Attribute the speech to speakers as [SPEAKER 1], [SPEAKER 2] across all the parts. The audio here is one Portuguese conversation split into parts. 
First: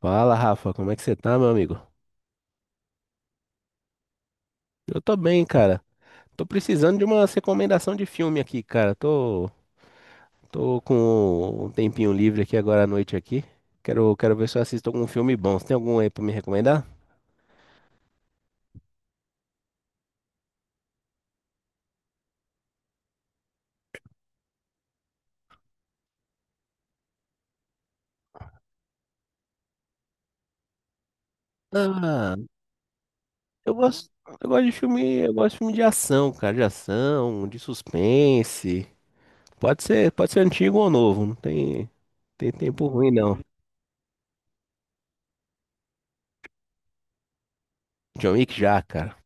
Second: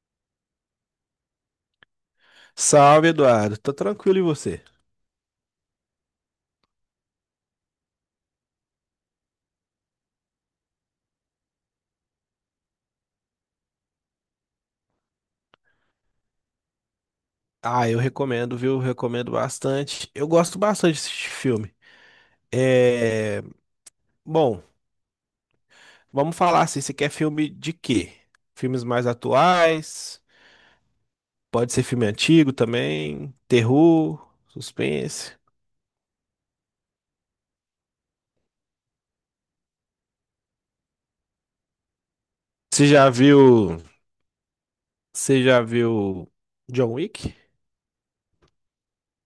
[SPEAKER 1] Fala, Rafa, como é que você tá, meu amigo?
[SPEAKER 2] Salve, Eduardo. Tá tranquilo e você?
[SPEAKER 1] Eu tô bem, cara. Tô precisando de uma recomendação de filme aqui, cara. Tô com um tempinho livre aqui agora à noite aqui. Quero ver se eu assisto algum filme bom. Você tem algum aí pra me recomendar?
[SPEAKER 2] Ah, eu recomendo, viu? Recomendo bastante. Eu gosto bastante de assistir filme. É... Bom, vamos falar assim, você quer filme de quê? Filmes mais atuais, pode ser filme
[SPEAKER 1] Ah,
[SPEAKER 2] antigo também,
[SPEAKER 1] eu gosto,
[SPEAKER 2] terror,
[SPEAKER 1] eu gosto de filme, eu
[SPEAKER 2] suspense.
[SPEAKER 1] gosto de filme de ação, cara, de ação, de suspense. Pode ser antigo ou novo, não tem, tem
[SPEAKER 2] Você
[SPEAKER 1] tempo
[SPEAKER 2] já
[SPEAKER 1] ruim não.
[SPEAKER 2] viu, você já viu John Wick?
[SPEAKER 1] John Wick já, cara.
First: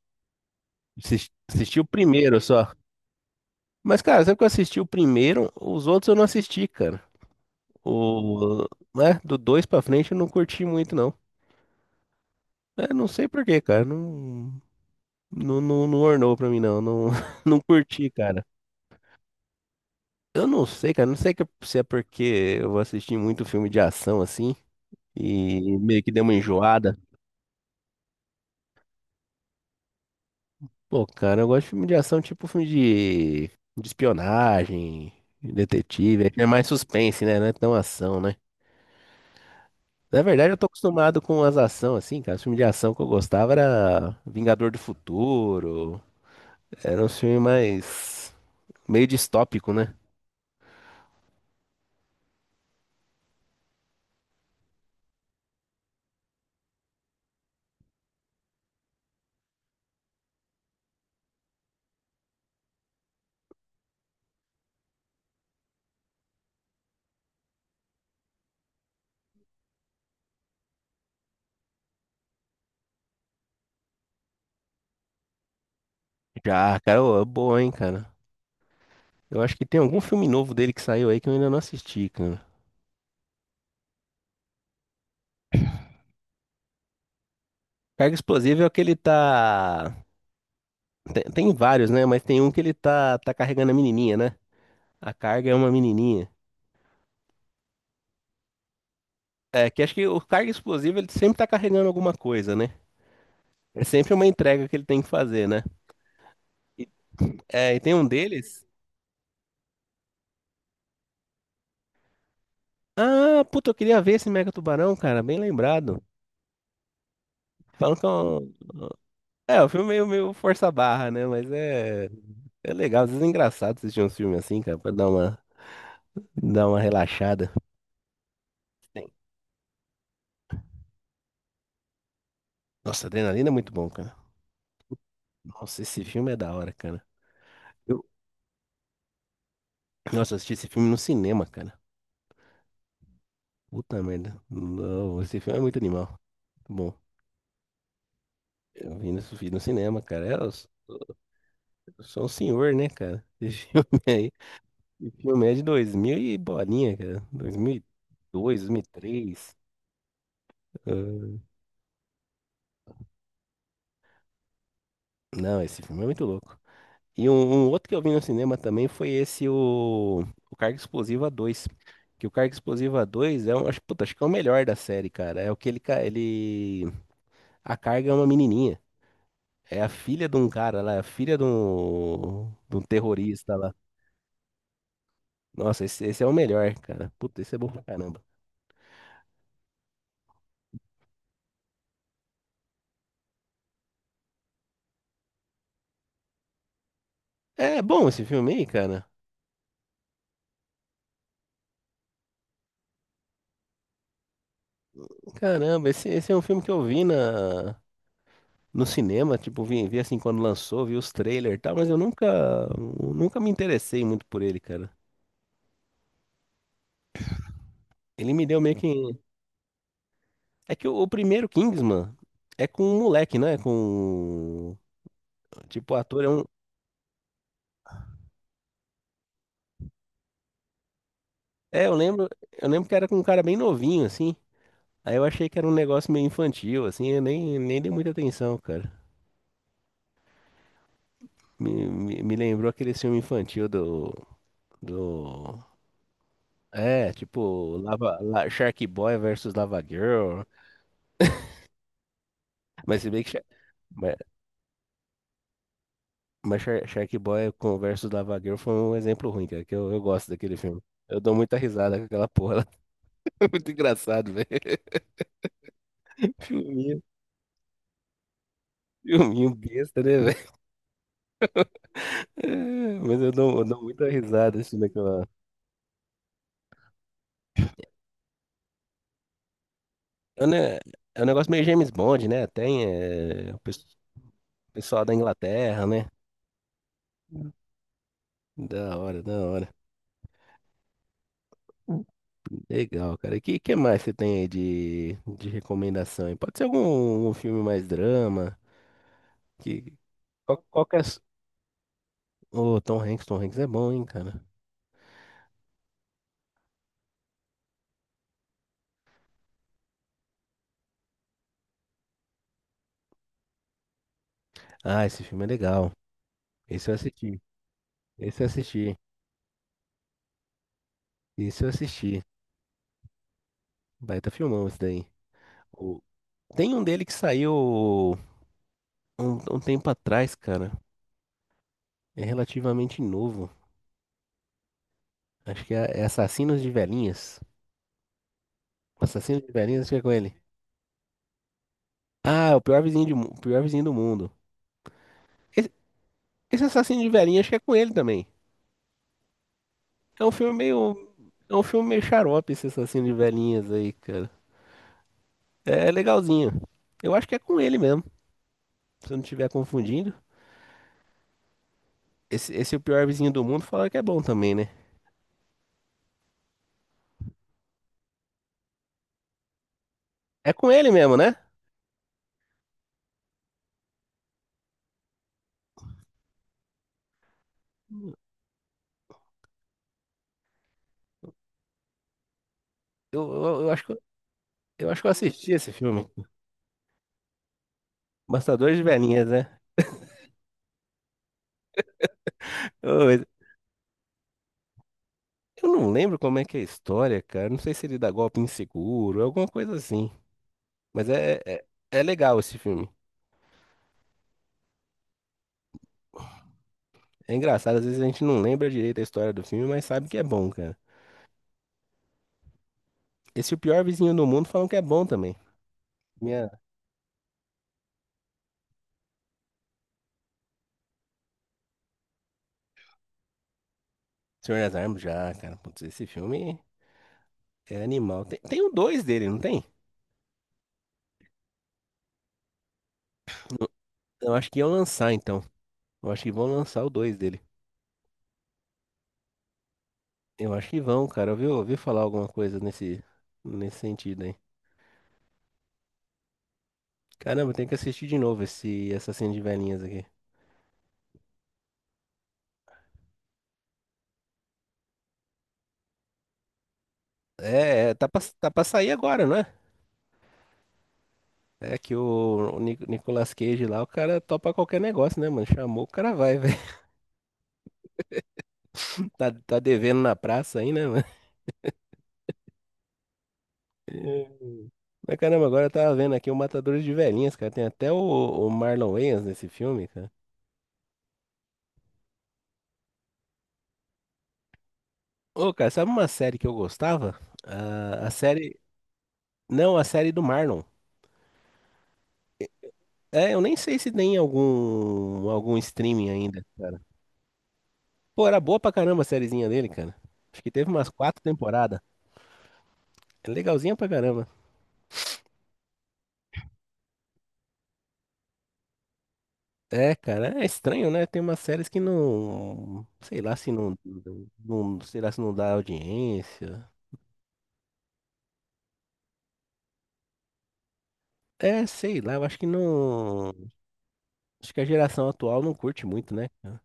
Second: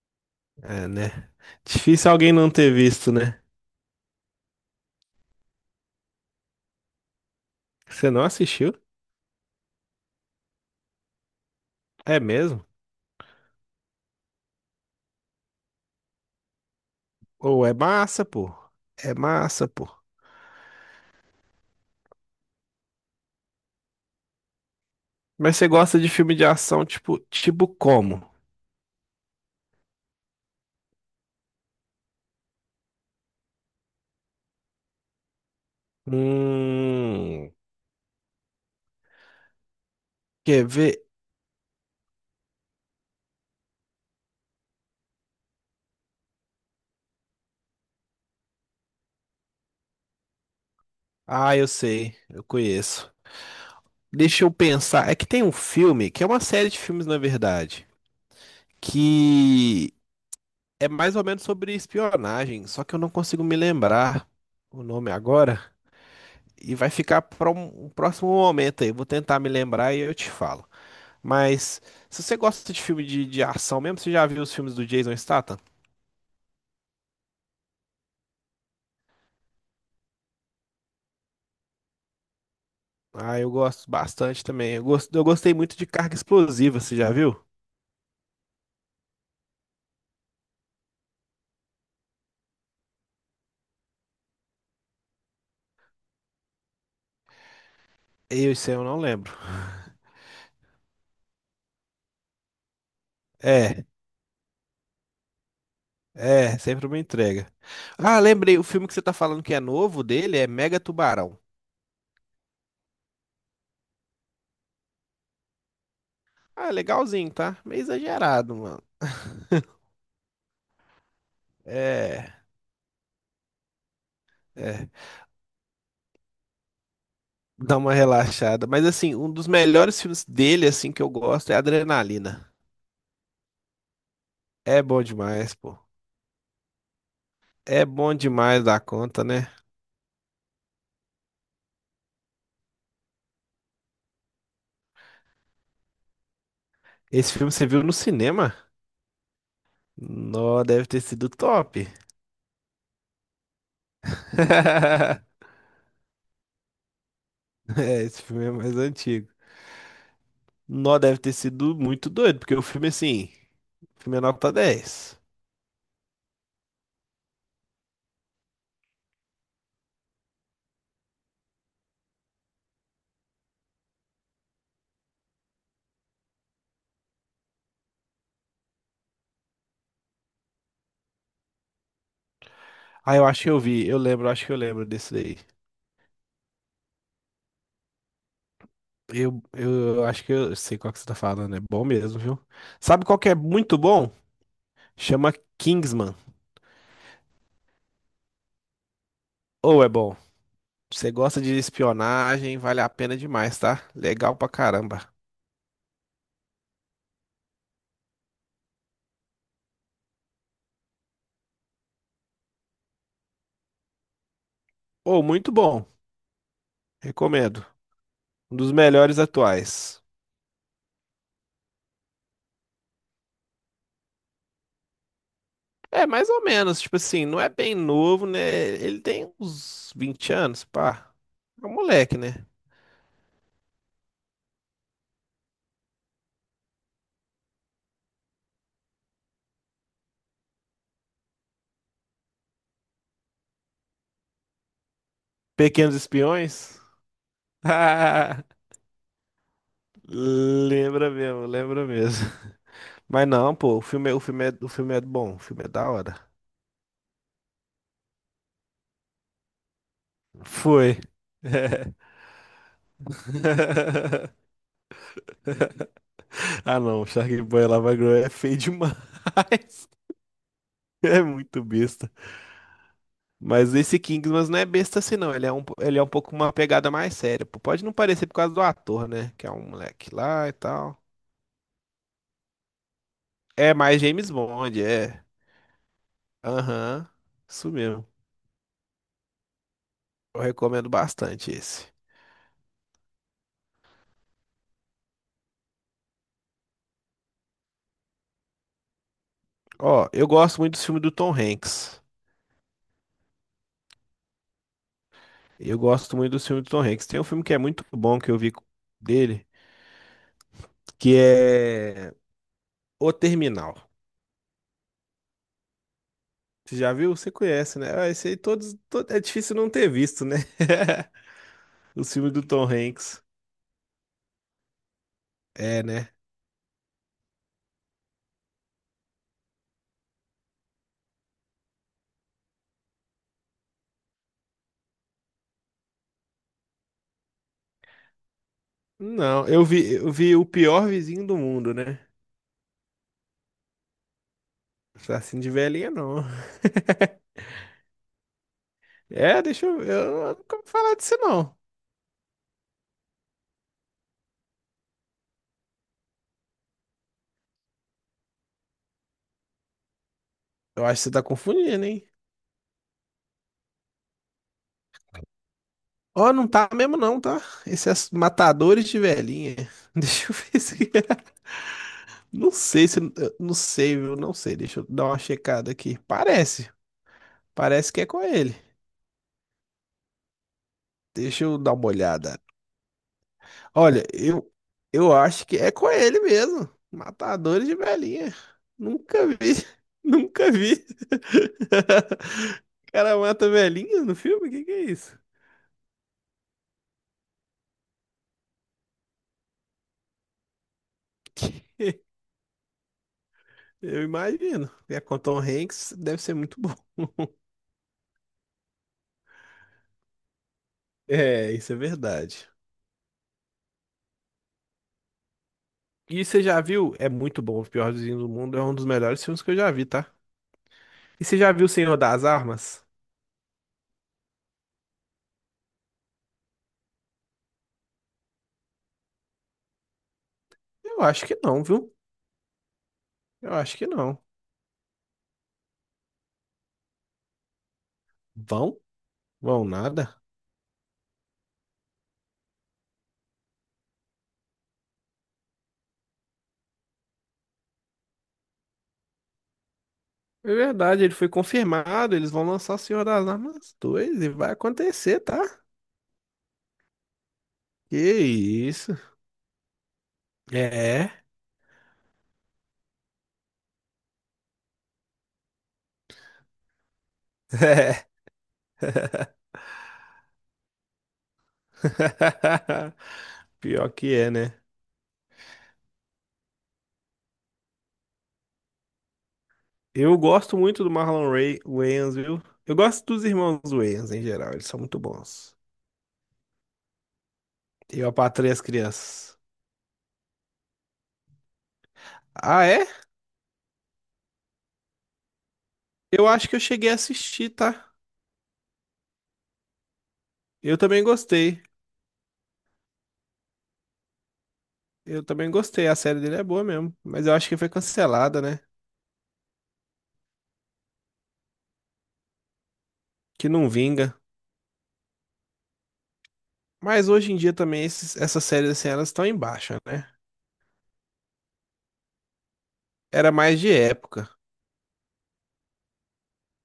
[SPEAKER 2] É, né?
[SPEAKER 1] Assisti o
[SPEAKER 2] Difícil alguém
[SPEAKER 1] primeiro
[SPEAKER 2] não
[SPEAKER 1] só.
[SPEAKER 2] ter visto, né?
[SPEAKER 1] Mas, cara, sempre que eu assisti o primeiro, os outros eu não assisti, cara.
[SPEAKER 2] Você não
[SPEAKER 1] O,
[SPEAKER 2] assistiu?
[SPEAKER 1] né, do dois pra frente eu não curti muito, não.
[SPEAKER 2] É mesmo?
[SPEAKER 1] É, não sei por quê, cara. Não, não ornou pra mim, não. Não, não
[SPEAKER 2] Ou é
[SPEAKER 1] curti,
[SPEAKER 2] massa,
[SPEAKER 1] cara.
[SPEAKER 2] pô. É massa, pô.
[SPEAKER 1] Eu não sei, cara. Não sei se é porque eu assisti muito filme de ação, assim,
[SPEAKER 2] Mas você
[SPEAKER 1] e
[SPEAKER 2] gosta
[SPEAKER 1] meio
[SPEAKER 2] de
[SPEAKER 1] que deu uma
[SPEAKER 2] filme de ação
[SPEAKER 1] enjoada.
[SPEAKER 2] tipo como?
[SPEAKER 1] Pô, cara, eu gosto de filme de ação, tipo filme de espionagem, detetive. É mais suspense, né? Não
[SPEAKER 2] Hum,
[SPEAKER 1] é tão ação, né? Na verdade, eu
[SPEAKER 2] quer
[SPEAKER 1] tô
[SPEAKER 2] ver?
[SPEAKER 1] acostumado com as ações, assim, cara. Os filmes de ação que eu gostava era Vingador do Futuro. Era um filme mais meio distópico, né?
[SPEAKER 2] Ah, eu sei, eu conheço. Deixa eu pensar. É que tem um filme, que é uma série de filmes, na verdade, que é mais ou menos sobre espionagem, só que eu não consigo me lembrar o nome agora. E vai ficar para um próximo momento aí. Eu vou tentar me lembrar e eu te falo. Mas se você gosta de filme de ação mesmo, você já viu os filmes do Jason Statham?
[SPEAKER 1] Já, cara, ô, é boa, hein, cara. Eu acho que tem algum filme novo dele que saiu aí que eu ainda não assisti, cara.
[SPEAKER 2] Ah, eu gosto bastante também. Eu gostei muito de Carga Explosiva, você já viu?
[SPEAKER 1] Carga Explosiva é o que ele tá. Tem vários, né? Mas tem um que ele tá carregando a menininha, né? A carga é uma menininha.
[SPEAKER 2] Isso aí eu não lembro.
[SPEAKER 1] É, que acho que o carga explosivo ele sempre tá carregando alguma coisa, né? É
[SPEAKER 2] É,
[SPEAKER 1] sempre uma entrega que ele tem que fazer, né?
[SPEAKER 2] é, sempre
[SPEAKER 1] E,
[SPEAKER 2] uma entrega.
[SPEAKER 1] é, e tem um
[SPEAKER 2] Ah, lembrei, o
[SPEAKER 1] deles.
[SPEAKER 2] filme que você tá falando que é novo dele é Mega Tubarão.
[SPEAKER 1] Ah, puta, eu queria ver esse Mega Tubarão, cara, bem lembrado.
[SPEAKER 2] Ah, legalzinho, tá? Meio
[SPEAKER 1] Falam que
[SPEAKER 2] exagerado, mano.
[SPEAKER 1] é um filme meio, meio força a barra, né? Mas é,
[SPEAKER 2] É,
[SPEAKER 1] é legal, às vezes é engraçado assistir um filme assim, cara,
[SPEAKER 2] é,
[SPEAKER 1] pra dar uma relaxada.
[SPEAKER 2] dá uma relaxada. Mas
[SPEAKER 1] Tem.
[SPEAKER 2] assim, um dos melhores filmes dele, assim, que eu gosto é Adrenalina.
[SPEAKER 1] Nossa, Adrenalina é muito bom, cara.
[SPEAKER 2] É bom demais, pô.
[SPEAKER 1] Nossa, esse filme é da hora, cara.
[SPEAKER 2] É
[SPEAKER 1] Eu,
[SPEAKER 2] bom demais da conta, né?
[SPEAKER 1] nossa, eu assisti esse filme no cinema, cara. Puta merda. Não, esse filme é muito animal. Bom,
[SPEAKER 2] Esse filme você viu no cinema?
[SPEAKER 1] eu vi vi no cinema, cara. É, eu,
[SPEAKER 2] Nó,
[SPEAKER 1] sou
[SPEAKER 2] deve ter sido top.
[SPEAKER 1] eu sou um senhor, né, cara? Esse filme aí. O filme é de 2000 e bolinha, cara.
[SPEAKER 2] É,
[SPEAKER 1] 2002,
[SPEAKER 2] esse filme é mais antigo.
[SPEAKER 1] 2003.
[SPEAKER 2] Nó, deve ter
[SPEAKER 1] Ah,
[SPEAKER 2] sido muito doido, porque o filme, assim, o filme é nota 10.
[SPEAKER 1] não, esse filme é muito louco. E um outro que eu vi no cinema também foi o Carga Explosiva dois. Que o Carga Explosiva dois é um, acho, puta, acho que é o melhor da série, cara. É o que ele... A Carga é uma menininha. É a filha de um cara lá, é a filha de um
[SPEAKER 2] Ah, eu acho que
[SPEAKER 1] terrorista
[SPEAKER 2] eu
[SPEAKER 1] lá.
[SPEAKER 2] vi, eu lembro, acho que eu lembro desse daí.
[SPEAKER 1] Nossa, esse é o melhor, cara. Puta, esse é bom pra caramba.
[SPEAKER 2] Eu acho que eu sei qual que você tá falando, é bom mesmo, viu? Sabe qual que é muito bom? Chama Kingsman.
[SPEAKER 1] É bom esse filme aí, cara.
[SPEAKER 2] Ou é bom. Você gosta de espionagem, vale a pena demais, tá? Legal pra caramba.
[SPEAKER 1] Caramba, esse é um filme que eu vi na. No cinema, tipo, vi assim quando lançou, vi os trailers e tal, mas eu nunca me interessei muito por ele, cara.
[SPEAKER 2] Ou muito bom, recomendo.
[SPEAKER 1] Ele me
[SPEAKER 2] Um
[SPEAKER 1] deu
[SPEAKER 2] dos
[SPEAKER 1] meio que.
[SPEAKER 2] melhores atuais.
[SPEAKER 1] É que o primeiro Kingsman é com um moleque, né? Com. Tipo, o
[SPEAKER 2] É,
[SPEAKER 1] ator
[SPEAKER 2] mais
[SPEAKER 1] é
[SPEAKER 2] ou
[SPEAKER 1] um.
[SPEAKER 2] menos, tipo assim, não é bem novo, né? Ele tem uns 20 anos, pá. É um
[SPEAKER 1] É,
[SPEAKER 2] moleque, né?
[SPEAKER 1] eu lembro que era com um cara bem novinho, assim. Aí eu achei que era um negócio meio infantil, assim, eu nem dei muita atenção, cara. Me lembrou aquele filme infantil do...
[SPEAKER 2] Pequenos Espiões?
[SPEAKER 1] É, tipo,
[SPEAKER 2] Ah,
[SPEAKER 1] Shark Boy versus Lava Girl.
[SPEAKER 2] lembra mesmo, lembra mesmo.
[SPEAKER 1] Mas se bem
[SPEAKER 2] Mas
[SPEAKER 1] que,
[SPEAKER 2] não, pô,
[SPEAKER 1] ma-
[SPEAKER 2] o filme é bom, o filme é da hora.
[SPEAKER 1] mas Shark Boy com o versus Lava Girl foi um exemplo ruim, cara, que eu gosto daquele filme.
[SPEAKER 2] Foi.
[SPEAKER 1] Eu dou muita
[SPEAKER 2] É.
[SPEAKER 1] risada com aquela porra lá. É muito engraçado, velho.
[SPEAKER 2] Ah
[SPEAKER 1] Filminho,
[SPEAKER 2] não, o Sharkboy Lava Girl é feio demais.
[SPEAKER 1] filminho besta, né, velho?
[SPEAKER 2] É muito besta.
[SPEAKER 1] É, mas eu eu
[SPEAKER 2] Mas
[SPEAKER 1] dou
[SPEAKER 2] esse
[SPEAKER 1] muita
[SPEAKER 2] Kingsman
[SPEAKER 1] risada
[SPEAKER 2] não é
[SPEAKER 1] assistindo
[SPEAKER 2] besta assim,
[SPEAKER 1] aquela.
[SPEAKER 2] não. Ele é um pouco uma pegada mais séria. Pô. Pode não parecer por causa do ator, né? Que é um moleque
[SPEAKER 1] É um
[SPEAKER 2] lá e
[SPEAKER 1] ne-
[SPEAKER 2] tal.
[SPEAKER 1] é um negócio meio James Bond, né? Tem é, o
[SPEAKER 2] É
[SPEAKER 1] pes-
[SPEAKER 2] mais James Bond,
[SPEAKER 1] pessoal da
[SPEAKER 2] é.
[SPEAKER 1] Inglaterra, né?
[SPEAKER 2] Aham. Isso mesmo.
[SPEAKER 1] Da hora, da hora.
[SPEAKER 2] Eu recomendo bastante esse.
[SPEAKER 1] Legal, cara. E que mais você tem aí de recomendação? Aí? Pode ser algum um filme mais drama? Que,
[SPEAKER 2] Ó, eu gosto muito do
[SPEAKER 1] qual que
[SPEAKER 2] filme
[SPEAKER 1] é.
[SPEAKER 2] do Tom Hanks.
[SPEAKER 1] Ô, Tom Hanks, Tom Hanks é bom, hein, cara.
[SPEAKER 2] Eu gosto muito do filme do Tom Hanks. Tem um filme que é muito bom que eu vi dele, que é O Terminal.
[SPEAKER 1] Ah, esse filme é legal.
[SPEAKER 2] Você
[SPEAKER 1] Esse
[SPEAKER 2] já
[SPEAKER 1] eu
[SPEAKER 2] viu? Você
[SPEAKER 1] assisti.
[SPEAKER 2] conhece, né? Ah, esse aí
[SPEAKER 1] Esse eu assisti.
[SPEAKER 2] é difícil não ter visto, né?
[SPEAKER 1] Esse eu
[SPEAKER 2] O
[SPEAKER 1] assisti.
[SPEAKER 2] filme do Tom Hanks.
[SPEAKER 1] Baita filmão esse daí.
[SPEAKER 2] É,
[SPEAKER 1] O-
[SPEAKER 2] né?
[SPEAKER 1] Tem um dele que saiu um tempo atrás, cara. É relativamente novo. Acho que é Assassinos de Velhinhas. Assassinos
[SPEAKER 2] Não,
[SPEAKER 1] de Velhinhas, acho que é com
[SPEAKER 2] eu
[SPEAKER 1] ele.
[SPEAKER 2] vi o Pior Vizinho do Mundo, né?
[SPEAKER 1] Ah, é o pior o pior vizinho do mundo.
[SPEAKER 2] Assim de
[SPEAKER 1] Esse,
[SPEAKER 2] velhinha, não.
[SPEAKER 1] esse Assassino de Velhinhas, acho que é com ele também.
[SPEAKER 2] É, deixa eu ver.
[SPEAKER 1] É um
[SPEAKER 2] Eu
[SPEAKER 1] filme
[SPEAKER 2] nunca vou falar
[SPEAKER 1] meio.
[SPEAKER 2] disso,
[SPEAKER 1] É
[SPEAKER 2] não.
[SPEAKER 1] um filme meio xarope esse Assassino de Velhinhas aí, cara. É legalzinho. Eu acho que é com ele mesmo. Se eu não estiver confundindo.
[SPEAKER 2] Eu acho que você tá confundindo, hein?
[SPEAKER 1] Esse é o pior vizinho do mundo fala que é bom também, né?
[SPEAKER 2] Ó, não tá mesmo, não, tá? Esses matadores de velhinha. Deixa eu
[SPEAKER 1] É
[SPEAKER 2] ver
[SPEAKER 1] com ele
[SPEAKER 2] se.
[SPEAKER 1] mesmo, né?
[SPEAKER 2] Não sei se. Eu não sei, viu? Não sei. Deixa eu dar uma checada aqui. Parece. Parece que é com ele. Deixa eu dar uma olhada.
[SPEAKER 1] Eu
[SPEAKER 2] Olha, eu,
[SPEAKER 1] eu acho que eu
[SPEAKER 2] eu acho
[SPEAKER 1] assisti
[SPEAKER 2] que é
[SPEAKER 1] esse
[SPEAKER 2] com
[SPEAKER 1] filme.
[SPEAKER 2] ele mesmo. Matadores de velhinha.
[SPEAKER 1] Bastadores de
[SPEAKER 2] Nunca
[SPEAKER 1] Velhinhas,
[SPEAKER 2] vi.
[SPEAKER 1] né?
[SPEAKER 2] Nunca vi. O
[SPEAKER 1] Ô,
[SPEAKER 2] cara
[SPEAKER 1] mas
[SPEAKER 2] mata velhinha no filme? O que que é isso?
[SPEAKER 1] eu não lembro como é que é a história, cara. Não sei se ele dá golpe inseguro, alguma coisa assim. Mas é legal esse filme.
[SPEAKER 2] Eu imagino. E é com Tom Hanks, deve ser muito bom.
[SPEAKER 1] É engraçado, às vezes a gente não lembra direito a história do filme, mas sabe que é bom, cara.
[SPEAKER 2] É, isso é verdade.
[SPEAKER 1] Esse é o pior vizinho do mundo falam que é bom também.
[SPEAKER 2] E você
[SPEAKER 1] Minha.
[SPEAKER 2] já viu? É muito bom. O Pior Vizinho do Mundo é um dos melhores filmes que eu já vi, tá? E você já viu O Senhor das Armas?
[SPEAKER 1] Senhor das Armas já, cara. Putz, esse filme é animal. Tem o dois dele, não tem?
[SPEAKER 2] Eu acho que não, viu? Eu acho que não.
[SPEAKER 1] Eu acho que iam lançar, então. Eu acho que vão lançar o 2 dele.
[SPEAKER 2] Vão? Vão nada.
[SPEAKER 1] Eu acho que vão, cara. Eu ouvi, ouvi falar alguma coisa nesse sentido aí. Caramba, tem que assistir de novo esse Assassino de Velhinhas aqui.
[SPEAKER 2] É verdade, ele foi confirmado. Eles vão lançar o Senhor das Armas 2 e vai acontecer, tá?
[SPEAKER 1] É, é,
[SPEAKER 2] Que
[SPEAKER 1] tá pra sair
[SPEAKER 2] isso.
[SPEAKER 1] agora, não é?
[SPEAKER 2] É.
[SPEAKER 1] É que Nicolas Cage lá, o cara topa qualquer negócio, né, mano? Chamou, o cara vai, velho.
[SPEAKER 2] É.
[SPEAKER 1] Tá, tá devendo na praça aí, né, mano?
[SPEAKER 2] Pior que
[SPEAKER 1] É.
[SPEAKER 2] é, né?
[SPEAKER 1] Mas caramba, agora eu tava vendo aqui o Matadores de Velhinhas, cara. Tem até o Marlon Wayans nesse filme, cara.
[SPEAKER 2] Eu gosto muito do Marlon Ray Wayans, viu? Eu gosto dos irmãos Wayans em geral, eles são muito
[SPEAKER 1] Ô,
[SPEAKER 2] bons.
[SPEAKER 1] cara, sabe uma série que eu gostava?
[SPEAKER 2] Eu
[SPEAKER 1] A
[SPEAKER 2] apatrei
[SPEAKER 1] série.
[SPEAKER 2] as crianças.
[SPEAKER 1] Não, a série do Marlon.
[SPEAKER 2] Ah, é?
[SPEAKER 1] É, eu nem sei se tem algum algum streaming
[SPEAKER 2] Eu
[SPEAKER 1] ainda,
[SPEAKER 2] acho que eu
[SPEAKER 1] cara.
[SPEAKER 2] cheguei a assistir, tá?
[SPEAKER 1] Pô, era boa pra caramba a sériezinha dele, cara. Acho que teve
[SPEAKER 2] Eu
[SPEAKER 1] umas
[SPEAKER 2] também
[SPEAKER 1] quatro
[SPEAKER 2] gostei.
[SPEAKER 1] temporadas. É legalzinha pra caramba.
[SPEAKER 2] Eu também gostei. A série dele é boa mesmo. Mas eu acho que foi cancelada, né?
[SPEAKER 1] É, cara, é estranho, né? Tem umas séries que não, sei lá
[SPEAKER 2] Que
[SPEAKER 1] se
[SPEAKER 2] não
[SPEAKER 1] não,
[SPEAKER 2] vinga.
[SPEAKER 1] não, sei lá se não dá audiência.
[SPEAKER 2] Mas hoje em dia também essas séries assim, elas estão em baixa, né?
[SPEAKER 1] É, sei lá, eu acho que não,
[SPEAKER 2] Era mais de época.
[SPEAKER 1] acho que a geração atual não curte muito, né, cara?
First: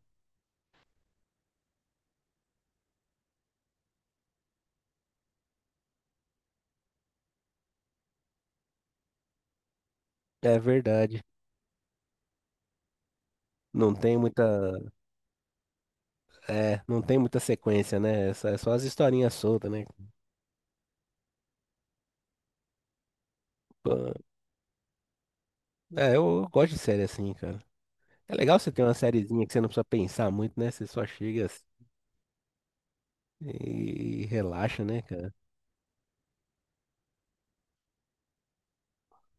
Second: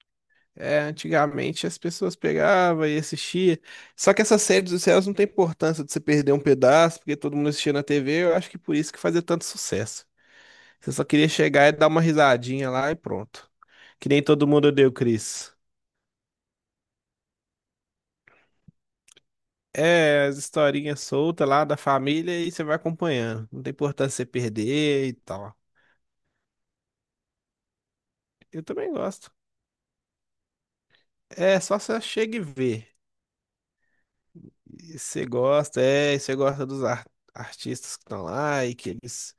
[SPEAKER 2] É, antigamente as pessoas pegavam e assistiam. Só que essas séries dos céus não tem importância de você perder um pedaço, porque todo mundo assistia na TV. Eu acho que por isso que fazia tanto sucesso.
[SPEAKER 1] É
[SPEAKER 2] Você só
[SPEAKER 1] verdade.
[SPEAKER 2] queria chegar e dar uma risadinha lá e pronto.
[SPEAKER 1] Não
[SPEAKER 2] Que
[SPEAKER 1] tem
[SPEAKER 2] nem
[SPEAKER 1] muita,
[SPEAKER 2] todo mundo deu, Chris.
[SPEAKER 1] é, não tem muita sequência, né? É só as historinhas soltas, né?
[SPEAKER 2] É, as historinhas soltas lá da família e você vai acompanhando. Não tem
[SPEAKER 1] Pô,
[SPEAKER 2] importância você perder e tal.
[SPEAKER 1] é, eu gosto de série assim, cara. É legal
[SPEAKER 2] Eu
[SPEAKER 1] você ter
[SPEAKER 2] também
[SPEAKER 1] uma
[SPEAKER 2] gosto.
[SPEAKER 1] sériezinha que você não precisa pensar muito, né? Você só chega
[SPEAKER 2] É
[SPEAKER 1] assim
[SPEAKER 2] só você chega e vê.
[SPEAKER 1] e relaxa,
[SPEAKER 2] E
[SPEAKER 1] né,
[SPEAKER 2] você
[SPEAKER 1] cara?
[SPEAKER 2] gosta, é, e você gosta artistas que estão lá e que eles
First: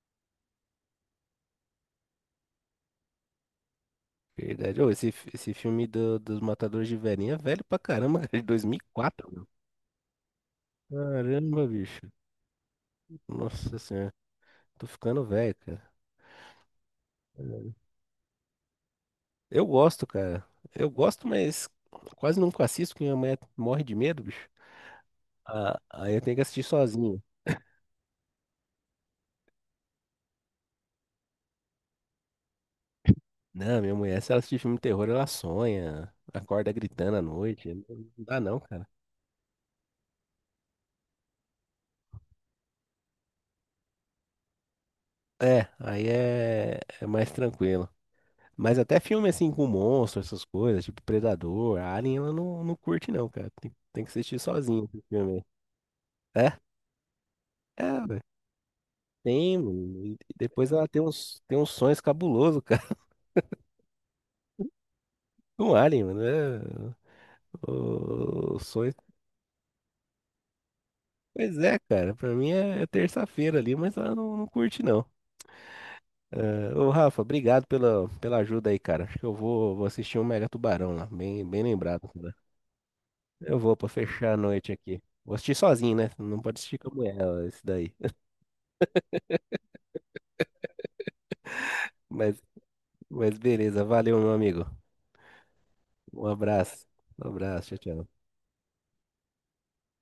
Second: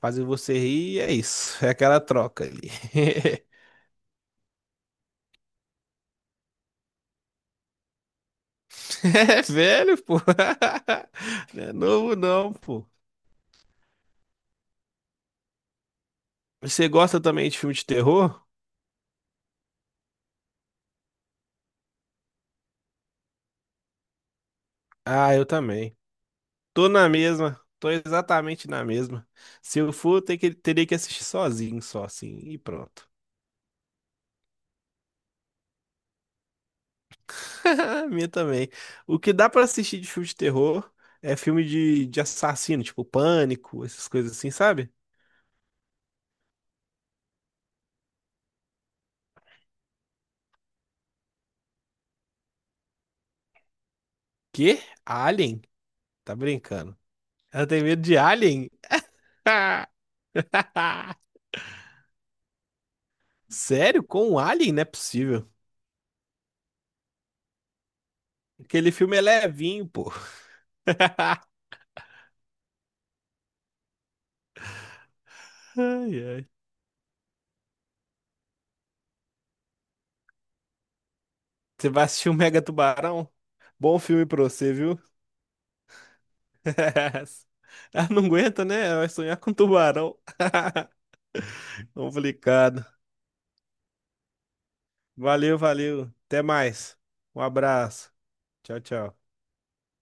[SPEAKER 2] fazem você rir, e é isso, é aquela troca ali.
[SPEAKER 1] Verdade. Ô, esse filme dos Matadores de Velhinha é velho pra caramba, cara, de 2004,
[SPEAKER 2] É
[SPEAKER 1] meu.
[SPEAKER 2] velho, pô. Não
[SPEAKER 1] Caramba,
[SPEAKER 2] é
[SPEAKER 1] bicho.
[SPEAKER 2] novo não, pô.
[SPEAKER 1] Nossa senhora. Tô ficando velho, cara.
[SPEAKER 2] Você gosta também de filme de terror?
[SPEAKER 1] Eu gosto, cara. Eu gosto, mas quase nunca assisto, porque minha mulher morre de medo, bicho.
[SPEAKER 2] Ah, eu
[SPEAKER 1] Ah,
[SPEAKER 2] também.
[SPEAKER 1] aí eu tenho que assistir
[SPEAKER 2] Tô na
[SPEAKER 1] sozinho.
[SPEAKER 2] mesma, tô exatamente na mesma. Se eu for, ter que, teria que assistir sozinho, só assim, e pronto.
[SPEAKER 1] Não, minha mulher, se ela assistir filme de terror, ela sonha, acorda gritando à noite.
[SPEAKER 2] A
[SPEAKER 1] Não
[SPEAKER 2] minha
[SPEAKER 1] dá, não.
[SPEAKER 2] também. O que dá pra assistir de filme de terror é filme de assassino, tipo Pânico, essas coisas assim, sabe?
[SPEAKER 1] É, aí é, é mais tranquilo. Mas até filme assim com monstro, essas coisas, tipo Predador, Alien, ela não curte não, cara. Tem que assistir
[SPEAKER 2] Quê?
[SPEAKER 1] sozinho esse filme.
[SPEAKER 2] Alien? Tá
[SPEAKER 1] Aí. É?
[SPEAKER 2] brincando. Ela tem
[SPEAKER 1] É,
[SPEAKER 2] medo de
[SPEAKER 1] velho.
[SPEAKER 2] alien?
[SPEAKER 1] Tem, mano. E depois ela tem tem uns sonhos cabulosos, cara,
[SPEAKER 2] Sério? Com um alien? Não é possível.
[SPEAKER 1] com Alien, mano. É, os
[SPEAKER 2] Aquele
[SPEAKER 1] sonhos.
[SPEAKER 2] filme é levinho, pô.
[SPEAKER 1] Pois é, cara. Pra mim é, é terça-feira ali, mas ela não curte não.
[SPEAKER 2] Ai, ai.
[SPEAKER 1] É, ô, Rafa, obrigado pela ajuda aí, cara. Acho que eu vou assistir um Mega Tubarão lá. Bem
[SPEAKER 2] Você vai
[SPEAKER 1] lembrado.
[SPEAKER 2] assistir o Mega Tubarão?
[SPEAKER 1] Eu vou pra
[SPEAKER 2] Bom filme
[SPEAKER 1] fechar a
[SPEAKER 2] pra
[SPEAKER 1] noite
[SPEAKER 2] você, viu?
[SPEAKER 1] aqui. Vou assistir sozinho, né? Não pode assistir com a mulher, ó, isso daí.
[SPEAKER 2] Ela não aguenta, né? Vai sonhar com tubarão.
[SPEAKER 1] Mas,
[SPEAKER 2] Complicado.
[SPEAKER 1] mas beleza, valeu, meu amigo.
[SPEAKER 2] Valeu, valeu.
[SPEAKER 1] Um
[SPEAKER 2] Até
[SPEAKER 1] abraço.
[SPEAKER 2] mais.
[SPEAKER 1] Um
[SPEAKER 2] Um
[SPEAKER 1] abraço, tchau, tchau.
[SPEAKER 2] abraço. Tchau, tchau.